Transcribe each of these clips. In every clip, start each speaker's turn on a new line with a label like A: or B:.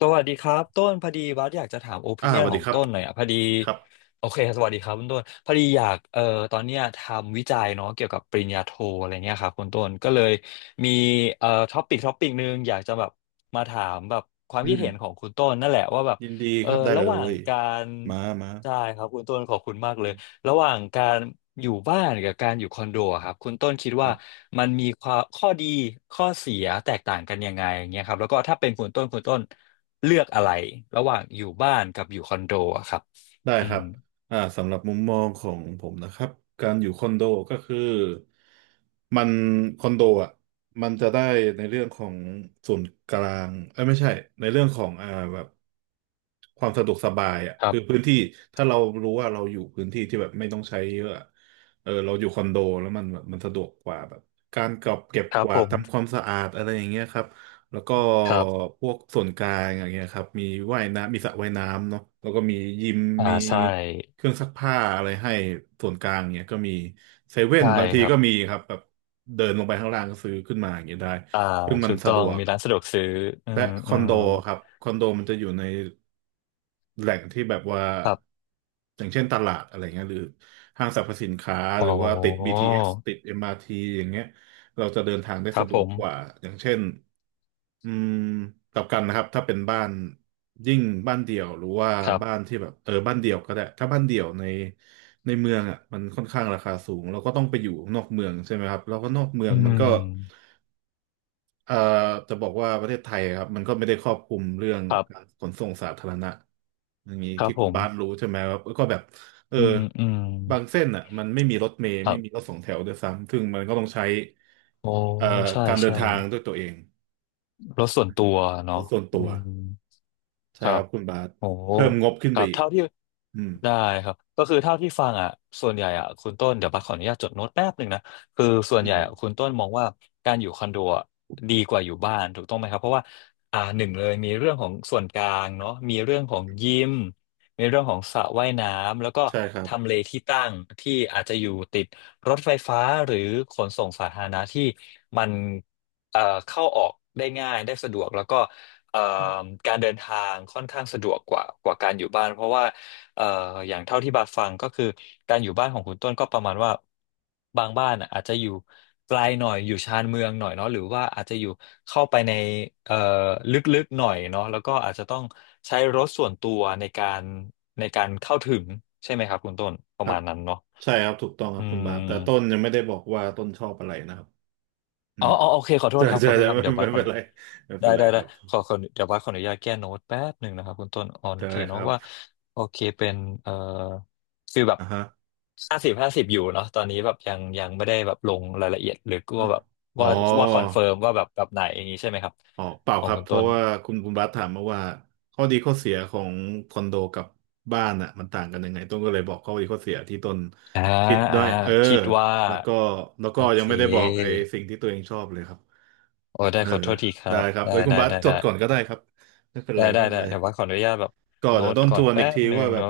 A: สวัสดีครับต้นพอดีบัสอยากจะถามโอปิเนี
B: ส
A: ยน
B: วัส
A: ข
B: ดี
A: อง
B: ครับ
A: ต้นหน่อยอ่ะพอดี
B: ครับ
A: โอเคสวัสดีครับคุณต้นพอดีอยากตอนเนี้ยทำวิจัยเนาะเกี่ยวกับปริญญาโทอะไรเงี้ยครับคุณต้นก็เลยมีท็อปิกนึงอยากจะแบบมาถามแบบความ
B: อื
A: คิด
B: ม
A: เห็นของคุณต้นนั่นแหละว่าแบบ
B: ยินดี
A: เอ
B: ค
A: อ
B: รับได้
A: ระ
B: เล
A: หว่าง
B: ย
A: การ
B: มามา
A: ใช่ครับคุณต้นขอบคุณมากเลยระหว่างการอยู่บ้านกับการอยู่คอนโดอะครับคุณต้นคิด
B: ครั
A: ว่า
B: บ
A: มันมีข้อดีข้อเสียแตกต่างกันยังไงอย่างเงี้ยครับแล้วก็ถ้าเป็นคุณต้นเลือกอะไรระหว่างอยู่บ้านกับอยู่คอนโดอะครับ
B: ได้
A: อื
B: ครั
A: ม
B: บสำหรับมุมมองของผมนะครับการอยู่คอนโดก็คือมันคอนโดอ่ะมันจะได้ในเรื่องของส่วนกลางเอ้ยไม่ใช่ในเรื่องของแบบความสะดวกสบายอ่ะ
A: ครั
B: คื
A: บ
B: อพื้นที่ถ้าเรารู้ว่าเราอยู่พื้นที่ที่แบบไม่ต้องใช้เยอะอะเออเราอยู่คอนโดแล้วมันแบบมันสะดวกกว่าแบบการเก็บ
A: ค
B: ก
A: รับ
B: วา
A: ผ
B: ด
A: ม
B: ทำความสะอาดอะไรอย่างเงี้ยครับ แล้วก็
A: ครับ
B: พวกส่วนกลางอย่างเงี้ยครับมีว่ายน้ำมีสระว่ายน้ำเนาะแล้วก็มียิม
A: อ่า
B: มี
A: ใช่
B: เครื่องซักผ้าอะไรให้ส่วนกลางเงี้ยก็มีเซเว่น
A: ใช่
B: บางที
A: ครับ
B: ก็มีครับแบบเดินลงไปข้างล่างก็ซื้อขึ้นมาอย่างเงี้ยได้
A: อ่า
B: ซึ่งมัน
A: ถูก
B: สะ
A: ต้อ
B: ด
A: ง
B: วก
A: มีร้านสะดวกซื้ออื
B: และ
A: ม
B: ค
A: อื
B: อนโด
A: ม
B: ครับคอนโดมันจะอยู่แหล่งที่แบบว่า
A: ครับ
B: อย่างเช่นตลาดอะไรเงี้ยหรือห้างสรรพสินค้า
A: โอ
B: หรือว่าติด
A: ้
B: BTS ติด m r ีอย่างเงี้ยเราจะเดินทางได้
A: ครั
B: สะ
A: บ
B: ด
A: ผ
B: วก
A: ม
B: กว่าอย่างเช่น อืมกลับกันนะครับถ้าเป็นบ้านยิ่งบ้านเดี่ยวหรือว่า
A: ครั
B: บ้าน
A: บ
B: ที่แบบเออบ้านเดี่ยวก็ได้ถ้าบ้านเดี่ยวในเมืองอ่ะมันค่อนข้างราคาสูงเราก็ต้องไปอยู่นอกเมืองใช่ไหมครับแล้วก็นอกเมือ
A: อื
B: งมันก็
A: ม
B: เอ่อจะบอกว่าประเทศไทยครับมันก็ไม่ได้ครอบคลุมเรื่อง
A: ครั
B: การ
A: บ
B: ขนส่งสาธารณะอย่างนี้
A: ครับ
B: ที่
A: ผ
B: คุณ
A: ม
B: บาสรู้ใช่ไหมครับก็แบบเออ
A: อืมอืม
B: บางเส้นอ่ะมันไม่มีรถเมล์
A: ครั
B: ไม่มีร
A: บ
B: ถสองแถวด้วยซ้ำซึ่งมันก็ต้องใช้
A: โอ้
B: เอ่อ
A: ใช่
B: การเดิน
A: ใช่
B: ทางด้วยตัวเอง
A: รถส่วนตัว
B: ร
A: เนาะ
B: ถส่วน
A: อื
B: ตัว
A: มค
B: ใช่
A: รั
B: ครั
A: บ
B: บคุณบาส
A: โอ้
B: เพิ่มงบขึ้น
A: ค
B: ไป
A: รับ
B: อีก
A: เท่าที่
B: อืม
A: ได้ครับก็คือเท่าที่ฟังอ่ะส่วนใหญ่อ่ะคุณต้นเดี๋ยวบัสขออนุญาตจดโน้ตแป๊บหนึ่งนะคือส่วน
B: อื
A: ใหญ่
B: ม
A: อะคุณต้นมองว่าการอยู่คอนโดอะดีกว่าอยู่บ้านถูกต้องไหมครับเพราะว่าอ่าหนึ่งเลยมีเรื่องของส่วนกลางเนาะมีเรื่องของยิมมีเรื่องของสระว่ายน้ำแล้วก็
B: ใช่ครับ
A: ทำเลที่ตั้งที่อาจจะอยู่ติดรถไฟฟ้าหรือขนส่งสาธารณะที่มันเข้าออกได้ง่ายได้สะดวกแล้วก็ เอ่อการเดินทางค่อนข้างสะดวกกว่าการอยู่บ้านเพราะว่าเอ่ออย่างเท่าที่บาฟังก็คือการอยู่บ้านของคุณต้นก็ประมาณว่าบางบ้านอะอาจจะอยู่ไกลหน่อยอยู่ชานเมืองหน่อยเนาะหรือว่าอาจจะอยู่เข้าไปในเอ่อลึกๆหน่อยเนาะแล้วก็อาจจะต้องใช้รถส่วนตัวในการเข้าถึงใช่ไหมครับคุณต้นป
B: ค
A: ระ
B: รั
A: มา
B: บ
A: ณนั้นเนาะ
B: ใช่ครับถูกต้องครั
A: อื
B: บคุณบาสแต่ต้น
A: ม
B: ยังไม่ได้บอกว่าต้นชอบอะไรนะครับอื
A: อ๋อ
B: ม
A: อ๋อโอเคขอโทษ
B: ใช่
A: ครับข
B: ใช่
A: อโทษ
B: ใช่
A: ครับ
B: ไม่
A: เดี๋ยวบัส
B: ไม่
A: ขอ
B: เป็นไรไม่
A: ได้
B: เป็นไร
A: ได้
B: ค
A: ได้
B: รับ
A: ขอเดี๋ยวบัสขออนุญาตแก้โน้ตแป๊บหนึ่งนะครับคุณต้นอ๋อโอ
B: ได้
A: เค
B: ค
A: เนาะ
B: รับ
A: ว่าโอเคเป็นเอ่อคือแบบ
B: อ่าฮะ
A: 50/50อยู่เนาะตอนนี้แบบยังยังไม่ได้แบบลงรายละเอียดหรือ
B: อะ
A: ก็แบบ
B: อ๋อ
A: ว่าว่าคอนเฟิร์มว่าแบบแบบไหนอย่างนี้ใช่ไหมครับ
B: อ๋อเปล่า
A: ขอ
B: ค
A: ง
B: รับ
A: คุณ
B: เพ
A: ต้
B: ราะ
A: น
B: ว่าคุณบาสถามมาว่าข้อดีข้อเสียของคอนโดกับบ้านอ่ะมันต่างกันยังไงต้นก็เลยบอกข้อดีข้อเสียที่ต้น
A: อ่า
B: คิดด้
A: อ่า
B: วยเออ
A: คิดว่า
B: แล้วก็
A: โอ
B: ยั
A: เค
B: งไม่ได้บอกไอ้สิ่งที่ตัวเองชอบเลยครับ
A: โอ้ได้
B: เออ
A: ขอโทษทีครั
B: ได้
A: บ
B: ครับ
A: ได้
B: เอ้ยคุณ
A: ได้
B: บัส
A: ได้
B: จด
A: ได้
B: ก่อนก็ได้ครับไม่เป็น
A: ได้
B: ไร
A: ได้
B: ไม่เป็น
A: ได้
B: ไร
A: เดี๋ยวว่าขออนุญาตแบบ
B: ก็
A: โน้
B: เดี๋ยว
A: ต
B: ต้นท
A: ก่อน
B: วน
A: แป๊
B: อีก
A: บ
B: ที
A: หนึ่
B: ว่า
A: ง
B: แบบ
A: เนาะ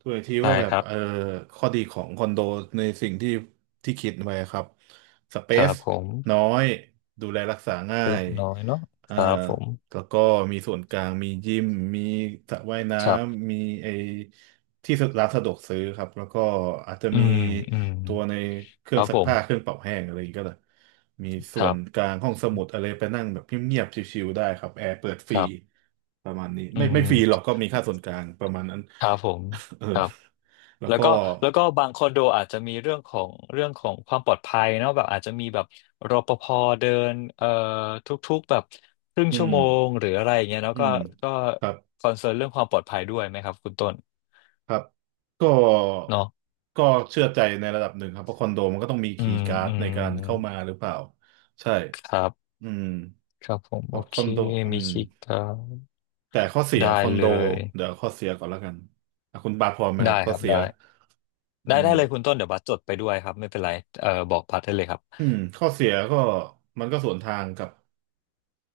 B: ทวนอีกที
A: ได้
B: ว่าแบ
A: ค
B: บ
A: รับ
B: เออข้อดีของคอนโดในสิ่งที่คิดไว้ครับสเป
A: ครั
B: ซ
A: บผม
B: น้อยดูแลรักษาง่า
A: เล็ก
B: ย
A: น้อยเนาะ
B: เอ่
A: ค
B: อ
A: รับผม
B: แล้วก็มีส่วนกลางมียิมมีสระว่ายน้
A: ครับ
B: ำมีไอ ที่ร้านสะดวกซื้อครับแล้วก็อาจจะ
A: อื
B: มี
A: มอืม
B: ตัวในเครื่
A: ค
B: อง
A: รับ
B: ซั
A: ผ
B: กผ้าเครื่อ
A: ม
B: งเป่าแห้งอะไรอย่างเงี้ยก็เลยมีส่
A: ค
B: ว
A: รั
B: นก
A: บ
B: ลางห้องสมุดอะไรไปนั่งแบบเงียบๆชิวๆได้ครับแอร์เปิดฟ
A: ค
B: รี
A: รับ
B: ประมาณนี้
A: อื
B: ไม่ไม่ฟรีหรอก
A: ม
B: ก็มีค่าส่วนกลางประมาณนั้น
A: ครับผม
B: เออ
A: ครับ
B: แล้ว
A: แล้ว
B: ก็
A: ก็แล้วก็บางคอนโดอาจจะมีเรื่องของความปลอดภัยเนาะแบบอาจจะมีแบบรปภเดินทุกๆแบบครึ่ง
B: อื
A: ชั่ว
B: ม
A: โมงหรืออะไรอย่างเงี้ยเนาะ
B: อื
A: ก็
B: ม
A: ก็
B: ครับ
A: คอนเซิร์นเรื่องความปลอดภัยด้วยไหมครับคุณต้น
B: ครับก็
A: เนาะ
B: ก็เชื่อใจในระดับหนึ่งครับเพราะคอนโดมันก็ต้องมี
A: อื
B: คีย์
A: ม
B: การ์ด
A: อื
B: ใน
A: ม
B: การเข้ามาหรือเปล่าใช่
A: ครับ
B: อืม
A: ครับผม
B: เพ
A: โอ
B: ราะค
A: เค
B: อนโดอื
A: มี
B: ม
A: คิกครับ
B: แต่ข้อเสีย
A: ได้
B: คอนโด
A: เลย
B: เดี๋ยวข้อเสียก่อนแล้วกันอ่ะคุณบาทพอไหมครั
A: ได้
B: บข้
A: ค
B: อ
A: รับ
B: เสีย
A: ได้
B: อื
A: ได้
B: ม
A: ได้เลยคุณต้นเดี๋ยวบัสจดไปด้วยครับไม่เป็นไรเออบอกพัดได้เลยครับ
B: อืมข้อเสียก็มันก็สวนทางกับ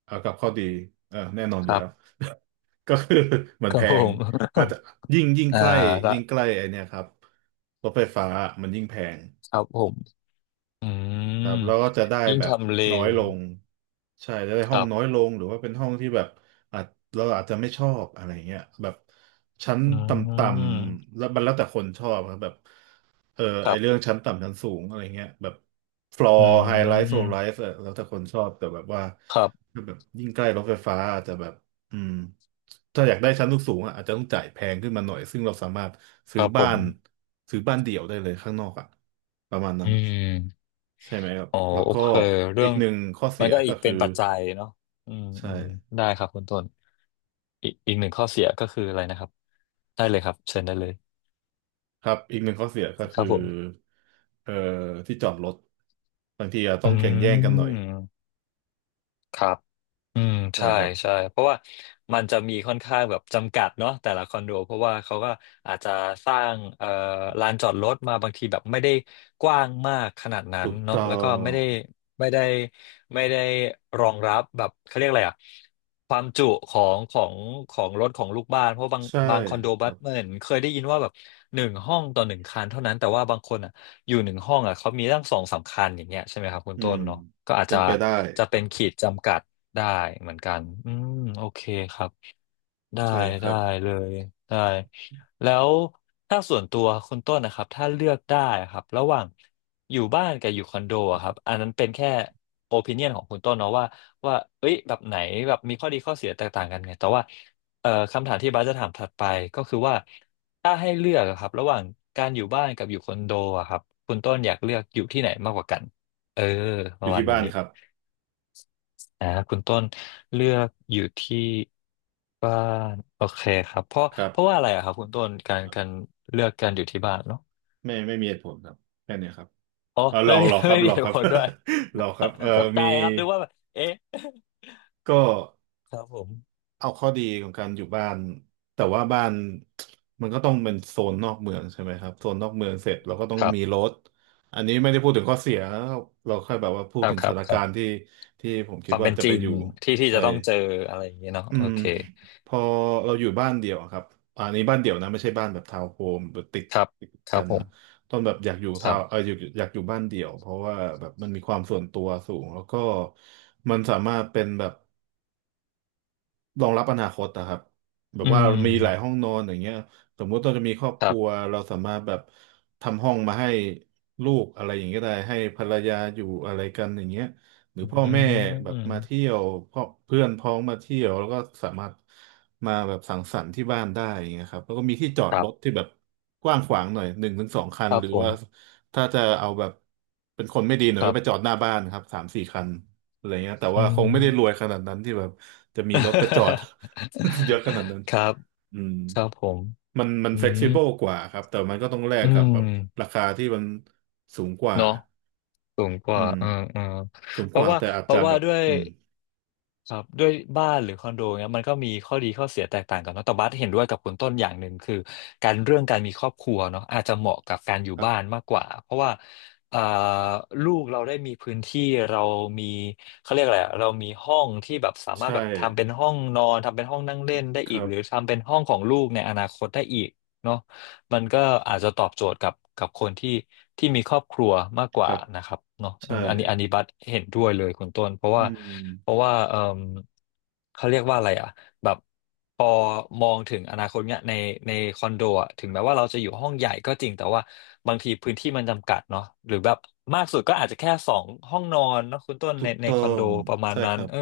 B: กับข้อดีเออแน่นอน
A: ค
B: อยู่
A: รั
B: แล้ว
A: บ
B: ก็คือมัน
A: ครั
B: แพ
A: บผ
B: ง
A: ม
B: อาจจะยิ่ง
A: อ่า
B: ใกล้
A: ละ
B: ยิ่งใกล้ไอเนี่ยครับรถไฟฟ้ามันยิ่งแพง
A: ครับผมอื
B: ครั
A: ม
B: บแล้วก็จะได้
A: ยิ่ง
B: แบบ
A: ทำเล
B: น้อยลงใช่จะได้
A: ค
B: ห้อง
A: รั
B: น้อย
A: บ
B: ลงหรือว่าเป็นห้องที่แบบอาจเราอาจจะไม่ชอบอะไรเงี้ยแบบชั้น
A: อื
B: ต่ำ
A: ม
B: ๆแล้วมันแล้วแต่คนชอบครับแบบเออ
A: ค
B: ไอ
A: รั
B: เรื่อง
A: บ
B: ชั้นต่ำชั้นสูงอะไรเงี้ยแบบฟลอ
A: อื
B: ร์ไฮไลท์โซลไล
A: ม
B: ท์แล้วแต่คนชอบแต่แบบว่า
A: ครับ
B: ถ้าแบบยิ่งใกล้รถไฟฟ้าอาจจะแบบอืมถ้าอยากได้ชั้นสูงๆอ่ะอาจจะต้องจ่ายแพงขึ้นมาหน่อยซึ่งเราสามารถ
A: ค
B: ซื้อ
A: รับผ
B: บ้า
A: ม
B: นซื้อบ้านเดี่ยวได้เลยข้างนอกอ่ะประมาณนั้
A: อื
B: น
A: ม
B: ใช่ไหมครับ
A: อ๋อ
B: แล้ว
A: โอ
B: ก็
A: เคเรื่
B: อี
A: อ
B: ก
A: ง
B: หนึ่งข้อเสี
A: มัน
B: ย
A: ก็
B: ก็
A: อีก
B: คื
A: เป็
B: อ
A: นปัจจัยเนาะอืม
B: ใช่
A: อืมได้ครับคุณต้นอีกหนึ่งข้อเสียก็คืออะไรนะครับได้เลยครับเชิญได้เลย
B: ครับ อีกหนึ่งข้อเสียก็
A: ค
B: คื
A: รั
B: อ
A: บผม
B: เอ่อที่จอดรถบางทีอาจต้
A: อื
B: องแข่งแย่งกัน
A: ม
B: หน่อย
A: ครับ อืม
B: ใช่
A: ใช่
B: ครับ
A: ใช่เพราะว่ามันจะมีค่อนข้างแบบจำกัดเนาะแต่ละคอนโดเพราะว่าเขาก็อาจจะสร้างลานจอดรถมาบางทีแบบไม่ได้กว้างมากขนาดนั้น
B: ถูก
A: เนาะ
B: ต้อ
A: แล้วก็
B: ง
A: ไม่ได้ไม่ได้รองรับแบบเขาเรียกอะไรอะความจุของรถของลูกบ้านเพราะ
B: ใช่
A: บางคอนโด
B: ค
A: บั
B: รั
A: ส
B: บ
A: เหมือนเคยได้ยินว่าแบบ1 ห้องต่อ 1 คันเท่านั้นแต่ว่าบางคนอ่ะอยู่หนึ่งห้องอ่ะเขามีตั้ง2-3 คันอย่างเงี้ยใช่ไหมครับคุณ
B: อื
A: ต้
B: ม
A: นเนาะก็อาจ
B: เป็
A: จะ
B: นไปได้
A: จะ
B: ครั
A: เป็น
B: บ
A: ขีดจำกัด ได้เหมือนกันอืมโอเคครับได้
B: ใช่ครั
A: ได้
B: บ
A: เลยได้แล้วถ้าส่วนตัวคุณต้นนะครับถ้าเลือกได้ครับระหว่างอยู่บ้านกับอยู่คอนโดอะครับอันนั้นเป็นแค่โอปิเนียนของคุณต้นเนาะว่าเอ้ยแบบไหนแบบมีข้อดีข้อเสียแตกต่างกันไงแต่ว่าคำถามที่บาสจะถามถัดไปก็คือว่าถ้าให้เลือกอะครับระหว่างการอยู่บ้านกับอยู่คอนโดอะครับคุณต้นอยากเลือกอยู่ที่ไหนมากกว่ากันเออป
B: อ
A: ระ
B: ยู่
A: มา
B: ที่
A: ณ
B: บ้า
A: นี้
B: นครับ
A: อ่าคุณต้นเลือกอยู่ที่บ้านโอเคครับเพราะ
B: ครั
A: เพราะ
B: บ
A: ว่าอะไรอะครับคุณต้นการเลือกการอยู่ที่บ้านเนาะ
B: ไม่ไม่มีเหตุผลครับแค่เนี้ยครับ
A: อ๋อ
B: เออร
A: ไม่
B: อ
A: มี
B: รอค รับ
A: ไม่มี
B: รอ
A: เห
B: ค
A: ตุ
B: รับ
A: ผลด้วย
B: รอครับเออ
A: ตกใจ
B: มี
A: ครับนึกว่าแบบเอ๊ะ
B: ก็
A: ครับผม
B: เอาข้อดีของการอยู่บ้านแต่ว่าบ้านมันก็ต้องเป็นโซนนอกเมืองใช่ไหมครับโซนนอกเมืองเสร็จเราก็ต้อง
A: ครั
B: มี
A: บ
B: รถอันนี้ไม่ได้พูดถึงข้อเสียเราแค่แบบว่าพู
A: ค
B: ด
A: รับ
B: ถึง
A: ค
B: ส
A: รับ
B: ถาน
A: ครั
B: การณ์
A: บ
B: ที่ที่ผม
A: ค
B: คิด
A: วาม
B: ว่า
A: เป็น
B: จะ
A: จ
B: ไป
A: ริง
B: อยู่
A: ที่
B: ใช่
A: จะต้องเจออะไรอย่างเงี้ยเนาะ
B: อื
A: โอ
B: ม
A: เค
B: พอเราอยู่บ้านเดี่ยวอะครับอะอันนี้บ้านเดี่ยวนะไม่ใช่บ้านแบบทาวน์โฮมแบบติด
A: ครับ
B: ติด
A: ครั
B: กั
A: บ
B: น
A: ผม
B: นะตอนแบบอยากอยู่
A: ค
B: ทา
A: รั
B: วน์
A: บ
B: อยากอยู่บ้านเดี่ยวเพราะว่าแบบมันมีความส่วนตัวสูงแล้วก็มันสามารถเป็นแบบ รองรับอนาคตนะครับแบบ
A: อื
B: ว่ามีหลาย
A: ม
B: ห้องนอนอย่างเงี้ยสมมุติเราจะมีครอบ
A: ค
B: ค
A: รั
B: รัว
A: บ
B: เราสามารถแบบทำห้องมาให้ลูกอะไรอย่างเงี้ยได้ให้ภรรยาอยู่อะไรกันอย่างเงี้ยหรือ
A: อื
B: พ่อแม่แบบมาเที่
A: ม
B: ยวพ่อเพื่อนพ้องมาเที่ยวแล้วก็สามารถมาแบบสังสรรค์ที่บ้านได้อย่างเงี้ยครับแล้วก็มีที่จอ
A: ค
B: ด
A: รั
B: รถ
A: บ
B: ที่แบบกว้างขวางหน่อยหนึ่งถึงสองคั
A: ค
B: น
A: รั
B: ห
A: บ
B: รือ
A: ผม
B: ว่าถ้าจะเอาแบบเป็นคนไม่ดีหน่อย
A: ค
B: ก็
A: รั
B: ไปจอ
A: บ
B: ดหน้าบ้านครับ3-4 คัน อะไรเงี้ยแต่
A: อื
B: ว่าคง
A: ม
B: ไม่ได้รวยขนาดนั้นที่แบบจะมีรถไปจอด เยอะขนาดนั้น
A: ครับ
B: อืม
A: ครับผม
B: มันมัน
A: อื
B: เฟกซิเบิล
A: ม
B: กว่าครับแต่มันก็ต้องแลก
A: อื
B: กับ
A: ม
B: แบบราคาที่มันสูงกว่า
A: เนาะสูงก
B: อื
A: ว่า
B: ม
A: เออเออ
B: สูง
A: เพ
B: ก
A: ราะ
B: ว่า
A: ว่า
B: แต่อาจ
A: เพ
B: จะ
A: ราะ
B: แบ
A: ว่า
B: บ
A: ด้วย
B: อืม
A: ครับด้วยบ้านหรือคอนโดเนี่ยมันก็มีข้อดีข้อเสียแตกต่างกันเนอะแต่บัสเห็นด้วยกับคุณต้นอย่างหนึ่งคือการเรื่องการมีครอบครัวเนาะอาจจะเหมาะกับการอยู่
B: ครับ
A: บ้านมากกว่าเพราะว่าเอ่อลูกเราได้มีพื้นที่เรามีเขาเรียกอะไรอะเรามีห้องที่แบบสามารถ
B: ใช่
A: แบบทำเป็นห้องนอนทำเป็นห้องนั่งเล่นได้
B: ค
A: อีก
B: รั
A: หรือ
B: บ
A: ทำเป็นห้องของลูกในอนาคตได้อีกเนาะ มันก็อาจจะตอบโจทย์กับคนที่มีครอบครัวมากก
B: ค
A: ว่า
B: รับ
A: นะครับเนาะอื
B: ใช่
A: มอันนี้บัสเห็นด้วยเลยคุณต้นเพราะ
B: อื
A: ว่าเพ
B: ม
A: ราะว่าเอมเขาเรียกว่าอะไรอ่ะแบบพอมองถึงอนาคตเนี่ยในคอนโดอะถึงแม้ว่าเราจะอยู่ห้องใหญ่ก็จริงแต่ว่าบางทีพื้นที่มันจำกัดเนาะหรือแบบมากสุดก็อาจจะแค่สองห้องนอนเนาะคุณต้น
B: ถู
A: ใน
B: ก
A: ใน
B: ต้อ
A: คอนโด
B: ง
A: ประมาณ
B: ใช่
A: นั้
B: ค
A: น
B: รับ
A: เออ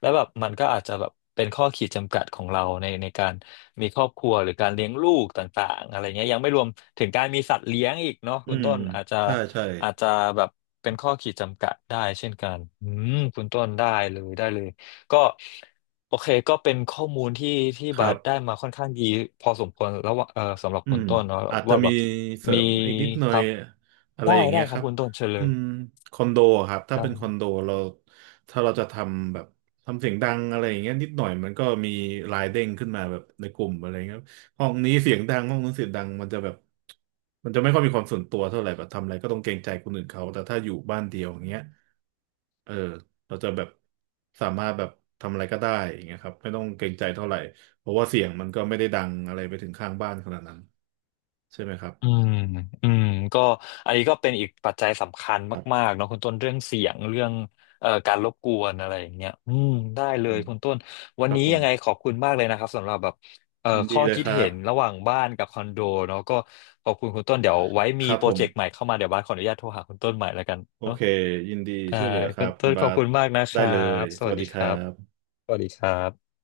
A: แล้วแบบมันก็อาจจะแบบเป็นข้อขีดจำกัดของเราในการมีครอบครัวหรือการเลี้ยงลูกต่างๆอะไรเงี้ยยังไม่รวมถึงการมีสัตว์เลี้ยงอีกเนาะ
B: อื
A: คุณ
B: ม
A: ต้นอาจจะ
B: ใช่ใช่
A: อาจจะแบบเป็นข้อขีดจำกัดได้เช่นกันอืมคุณต้นได้เลยได้เลยก็โอเคก็เป็นข้อมูลที่
B: ค
A: บา
B: รั
A: สได้
B: บ
A: มาค่อนข้างดีพอสมควรแล้วว่าเออสำหรับ
B: อื
A: คุณ
B: ม
A: ต้นเนาะ
B: อาจจะ
A: ว่าแบ
B: มี
A: บ
B: เสริ
A: มี
B: มอีกนิดหน่อ
A: ค
B: ย
A: รับ
B: อะไร
A: ได้
B: อย่าง
A: ได้
B: เงี้ย
A: ค
B: ค
A: รับ
B: รับ
A: คุณต้นเชิญเล
B: อื
A: ย
B: มคอนโดอะครับถ้าเป็นคอนโดเราถ้าเราจะทำแบบทำเสียงดังอะไรอย่างเงี้ยนิดหน่อยมันก็มีลายเด้งขึ้นมาแบบในกลุ่มอะไรเงี้ยห้องนี้เสียงดังห้องนู้นเสียงดังมันจะแบบมันจะไม่ค่อยมีความส่วนตัวเท่าไหร่แบบทำอะไรก็ต้องเกรงใจคนอื่นเขาแต่ถ้าอยู่บ้านเดียวอย่างเงี้ยเออเราจะแบบสามารถแบบทำอะไรก็ได้อย่างเงี้ยครับไม่ต้องเกรงใจเท่าไหร่ เพราะว่าเสียงมันก็ไม่ได้ดังอะไรไปถึงข้างบ้านขนาดนั้นใช่ไหมครับ
A: อืม อืมก็อันนี้ก็เป็นอีกปัจจัยสำคัญ
B: ครั
A: มา
B: บ
A: กๆเนาะคุณต้นเรื่องเสียงเรื่องการรบกวนอะไรอย่างเงี้ยอืมได้เล
B: อื
A: ย
B: ม
A: คุณต้นวั
B: ค
A: น
B: รับ
A: นี้
B: ผม
A: ยังไงขอบคุณมากเลยนะครับสำหรับแบบ
B: ยิน
A: ข้
B: ดี
A: อ
B: เลย
A: คิด
B: ครั
A: เห็
B: บ
A: นระหว่างบ้านกับคอนโดเนาะก็ขอบคุณคุณต้นเดี๋ยวไว้
B: ค
A: มี
B: รับ
A: โปร
B: ผม
A: เจกต์ใหม่เข้ามาเดี๋ยวบ้านขออนุญาตโทรหาคุณต้นใหม่แล้วกัน
B: โอ
A: เนาะ
B: เคยินดี
A: ได้
B: ช่วยเหลือค
A: คุ
B: รั
A: ณ
B: บคุ
A: ต้
B: ณ
A: นข
B: บา
A: อบ
B: ส
A: คุณมากนะค
B: ได้
A: รั
B: เลย
A: บส
B: ส
A: วั
B: วั
A: ส
B: ส
A: ดี
B: ดีค
A: ค
B: รั
A: รับ
B: บ
A: สวัสดีครับ